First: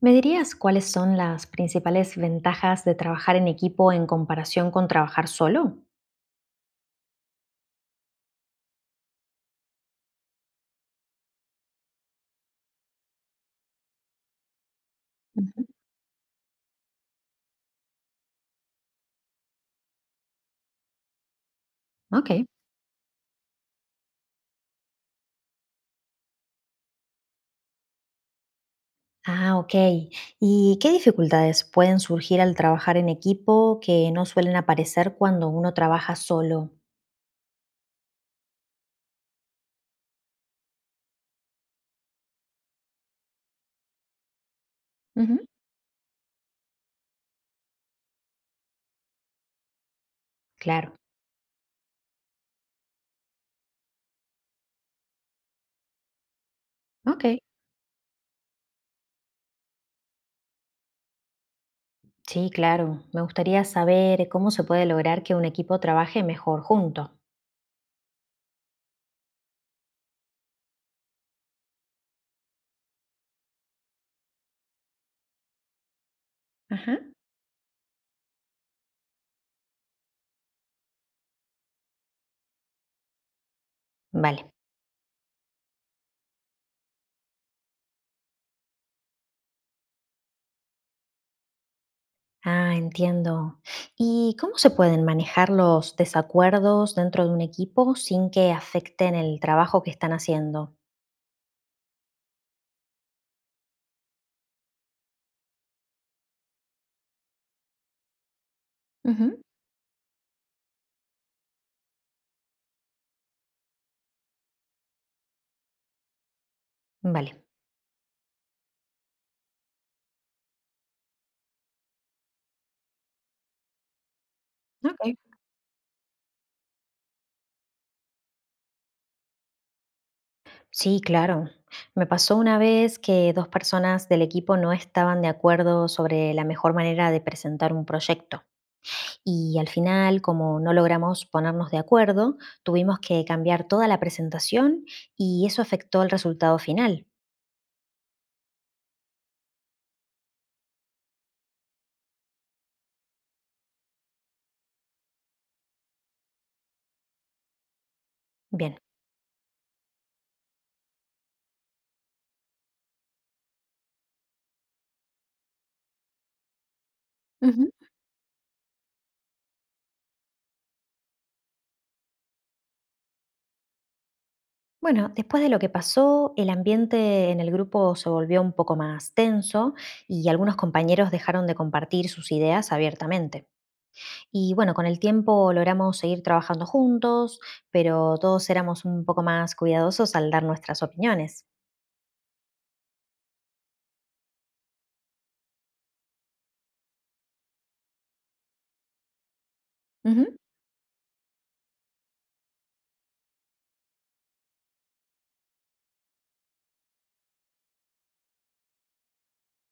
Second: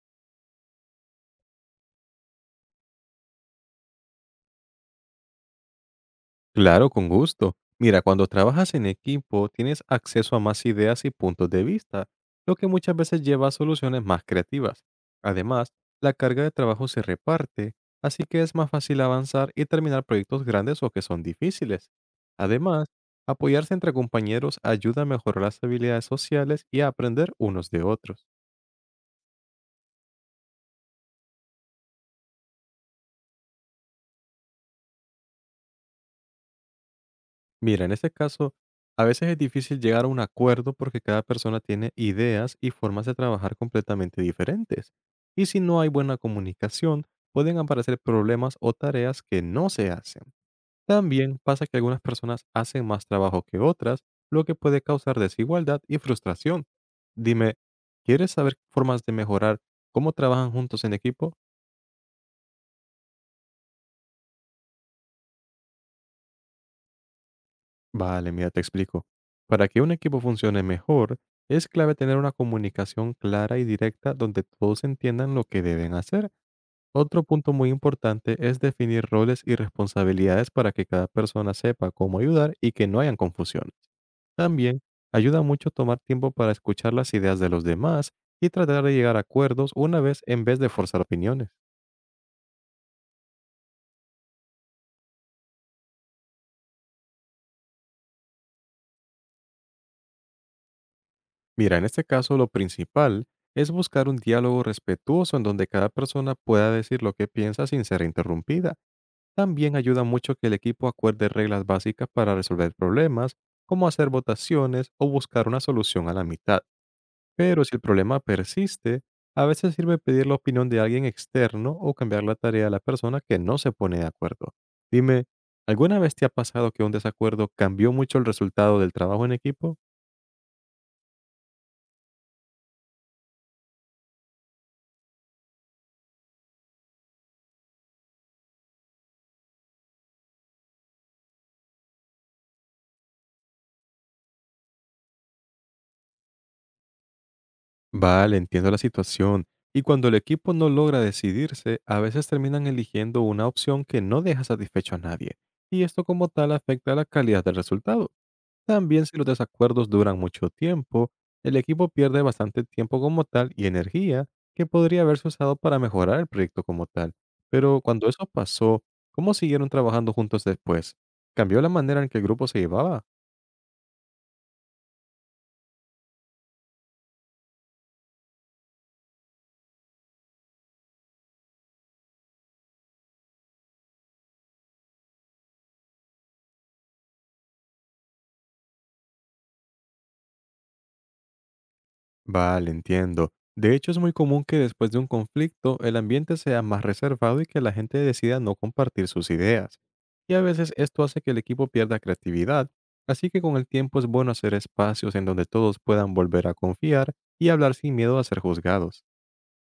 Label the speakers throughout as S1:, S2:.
S1: ¿Me dirías cuáles son las principales ventajas de trabajar en equipo en comparación con trabajar solo?
S2: Claro, con gusto. Mira, cuando trabajas en equipo, tienes acceso a más ideas y puntos de vista, lo que muchas veces lleva a soluciones más creativas.
S1: Ujú.
S2: Además, la carga de trabajo se reparte, así que es más fácil avanzar y terminar proyectos grandes o que son difíciles.
S1: Ok.
S2: Además, apoyarse entre compañeros ayuda a mejorar las habilidades sociales y a aprender unos de otros.
S1: Ah, ok. ¿Y qué dificultades pueden surgir al trabajar en equipo que no suelen aparecer cuando uno trabaja solo?
S2: Mira, en este caso, a veces es difícil llegar a un acuerdo porque cada persona tiene ideas y formas de trabajar completamente diferentes.
S1: Ujú.
S2: Y si no hay buena comunicación, pueden aparecer problemas o tareas que no se hacen.
S1: Claro.
S2: También pasa que algunas personas hacen más trabajo que otras, lo que puede causar desigualdad y frustración.
S1: Ok.
S2: Dime, ¿quieres saber formas de mejorar cómo trabajan juntos en equipo?
S1: Sí, claro. Me gustaría saber cómo se puede lograr que un equipo trabaje mejor junto.
S2: Vale, mira, te explico. Para que un equipo funcione mejor, es clave tener una comunicación clara y directa donde todos entiendan lo que deben hacer.
S1: Ajá.
S2: Otro punto muy importante es definir roles y responsabilidades para que cada persona sepa cómo ayudar y que no hayan confusiones.
S1: Vale.
S2: También ayuda mucho tomar tiempo para escuchar las ideas de los demás y tratar de llegar a acuerdos una vez en vez de forzar opiniones.
S1: Ah, entiendo. ¿Y cómo se pueden manejar los desacuerdos dentro de un equipo sin que afecten el trabajo que están haciendo?
S2: Mira, en este caso lo principal es buscar un diálogo respetuoso en donde cada persona pueda decir lo que piensa sin ser interrumpida.
S1: Ujú.
S2: También ayuda mucho que el equipo acuerde reglas básicas para resolver problemas, como hacer votaciones o buscar una solución a la mitad.
S1: Vale.
S2: Pero si el problema persiste, a veces sirve pedir la opinión de alguien externo o cambiar la tarea de la persona que no se pone de acuerdo.
S1: Ok.
S2: Dime, ¿alguna vez te ha pasado que un desacuerdo cambió mucho el resultado del trabajo en equipo?
S1: Sí, claro. Me pasó una vez que dos personas del equipo no estaban de acuerdo sobre la mejor manera de presentar un proyecto. Y al final, como no logramos ponernos de acuerdo, tuvimos que cambiar toda la presentación y eso afectó el resultado final.
S2: Vale, entiendo la situación. Y cuando el equipo no logra decidirse, a veces terminan eligiendo una opción que no deja satisfecho a nadie. Y esto como tal afecta la calidad del resultado.
S1: Bien.
S2: También, si los desacuerdos duran mucho tiempo, el equipo pierde bastante tiempo como tal y energía que podría haberse usado para mejorar el proyecto como tal. Pero cuando eso pasó, ¿cómo siguieron trabajando juntos después? ¿Cambió la manera en que el grupo se llevaba?
S1: Bueno, después de lo que pasó, el ambiente en el grupo se volvió un poco más tenso y algunos compañeros dejaron de compartir sus ideas abiertamente. Y bueno, con el tiempo logramos seguir trabajando juntos, pero todos éramos un poco más cuidadosos al dar nuestras opiniones.
S2: Vale, entiendo. De hecho, es muy común que después de un conflicto el ambiente sea más reservado y que la gente decida no compartir sus ideas. Y
S1: Ujú.
S2: a veces esto hace que el equipo pierda creatividad, así que con el tiempo es bueno hacer espacios en donde todos puedan volver a confiar y hablar sin miedo a ser juzgados.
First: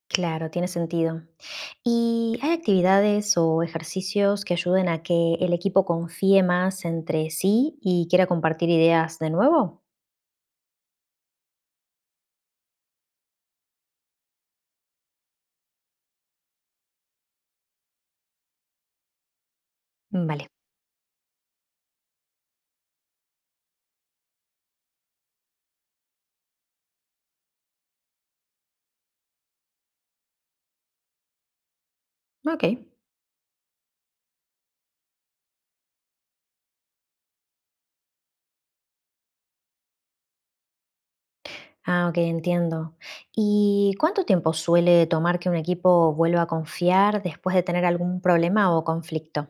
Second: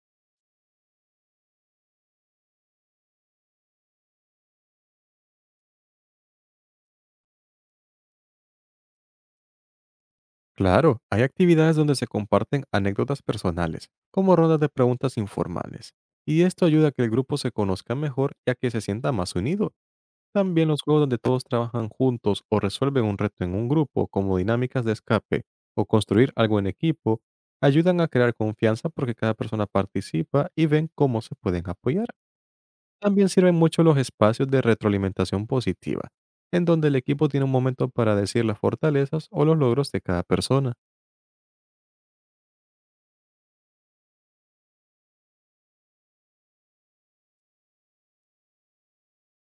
S1: Claro, tiene sentido. ¿Y hay actividades o ejercicios que ayuden a que el equipo confíe más entre sí y quiera compartir ideas de nuevo?
S2: Claro, hay actividades donde se comparten anécdotas personales, como rondas de preguntas informales, y esto ayuda a que el grupo se conozca mejor y a que se sienta más unido.
S1: Mm, vale.
S2: También los juegos donde todos trabajan juntos o resuelven un reto en un grupo, como dinámicas de escape o construir algo en equipo, ayudan a crear confianza porque cada persona participa y ven cómo se pueden apoyar.
S1: Ok.
S2: También sirven mucho los espacios de retroalimentación positiva, en donde el equipo tiene un momento para decir las fortalezas o los logros de cada persona.
S1: Ah, ok, entiendo. ¿Y cuánto tiempo suele tomar que un equipo vuelva a confiar después de tener algún problema o conflicto?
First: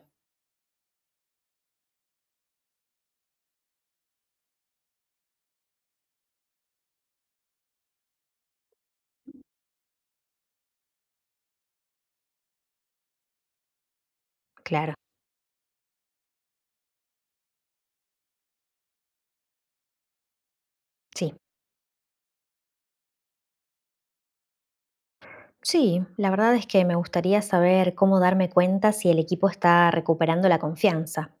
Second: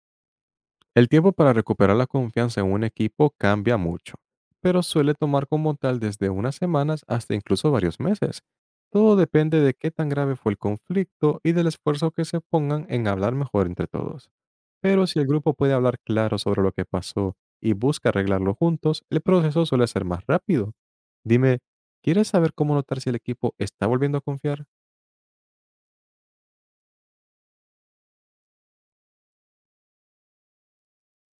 S2: El tiempo para recuperar la confianza en un equipo cambia mucho, pero suele tomar como tal desde unas semanas hasta incluso varios meses. Todo depende de qué tan grave fue el conflicto y del esfuerzo que se pongan en hablar mejor entre todos.
S1: Claro.
S2: Pero si el grupo puede hablar claro sobre lo que pasó y busca arreglarlo juntos, el proceso suele ser más rápido.
S1: Sí.
S2: Dime, ¿quieres saber cómo notar si el equipo está volviendo a confiar?
S1: Sí, la verdad es que me gustaría saber cómo darme cuenta si el equipo está recuperando la confianza.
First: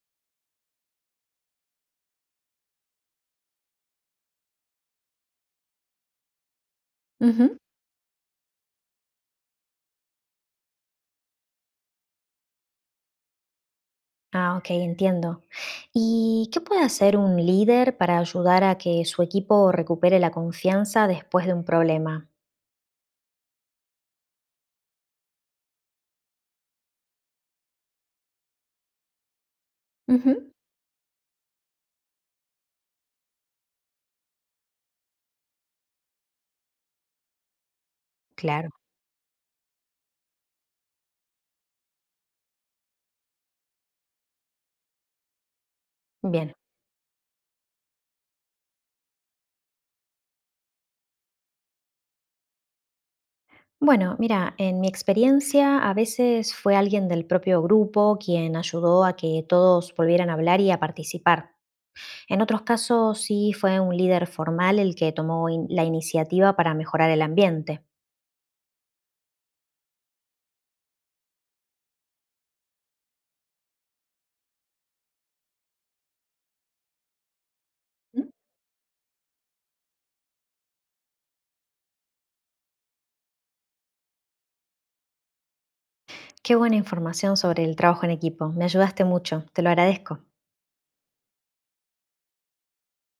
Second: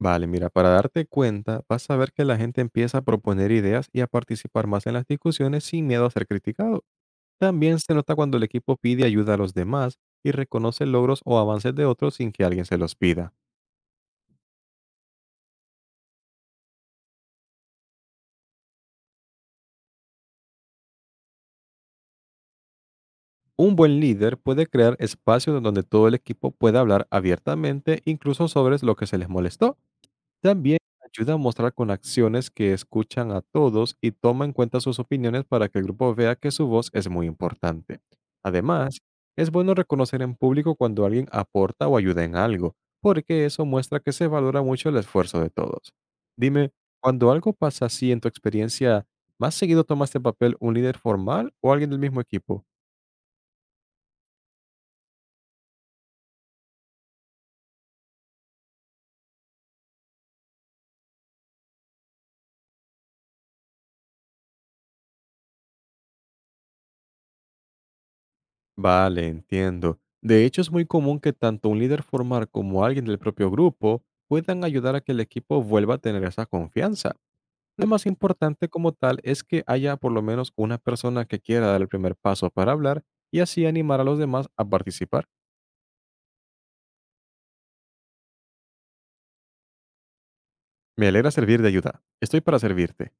S2: Vale, mira, para darte cuenta, vas a ver que la gente empieza a proponer ideas y a participar más en las discusiones sin miedo a ser criticado.
S1: Ujú.
S2: También se nota cuando el equipo pide ayuda a los demás y reconoce logros o avances de otros sin que alguien se los pida.
S1: Ah, ok, entiendo. ¿Y qué puede hacer un líder para ayudar a que su equipo recupere la confianza después de un problema?
S2: Un buen líder puede crear espacios donde todo el equipo pueda hablar abiertamente, incluso sobre lo que se les molestó.
S1: Ujú.
S2: También ayuda a mostrar con acciones que escuchan a todos y toma en cuenta sus opiniones para que el grupo vea que su voz es muy importante.
S1: Claro,
S2: Además, es bueno reconocer en público cuando alguien aporta o ayuda en algo, porque eso muestra que se valora mucho el esfuerzo de todos.
S1: bien.
S2: Dime, cuando algo pasa así en tu experiencia, ¿más seguido tomaste papel un líder formal o alguien del mismo equipo?
S1: Bueno, mira, en mi experiencia a veces fue alguien del propio grupo quien ayudó a que todos volvieran a hablar y a participar. En otros casos sí fue un líder formal el que tomó la iniciativa para mejorar el ambiente.
S2: Vale, entiendo. De hecho, es muy común que tanto un líder formal como alguien del propio grupo puedan ayudar a que el equipo vuelva a tener esa confianza. Lo más
S1: ¿Mm?
S2: importante como tal es que haya por lo menos una persona que quiera dar el primer paso para hablar y así animar a los demás a participar.
S1: Qué buena información sobre el trabajo en equipo. Me ayudaste mucho. Te lo agradezco.
S2: Me alegra servir de ayuda. Estoy para servirte.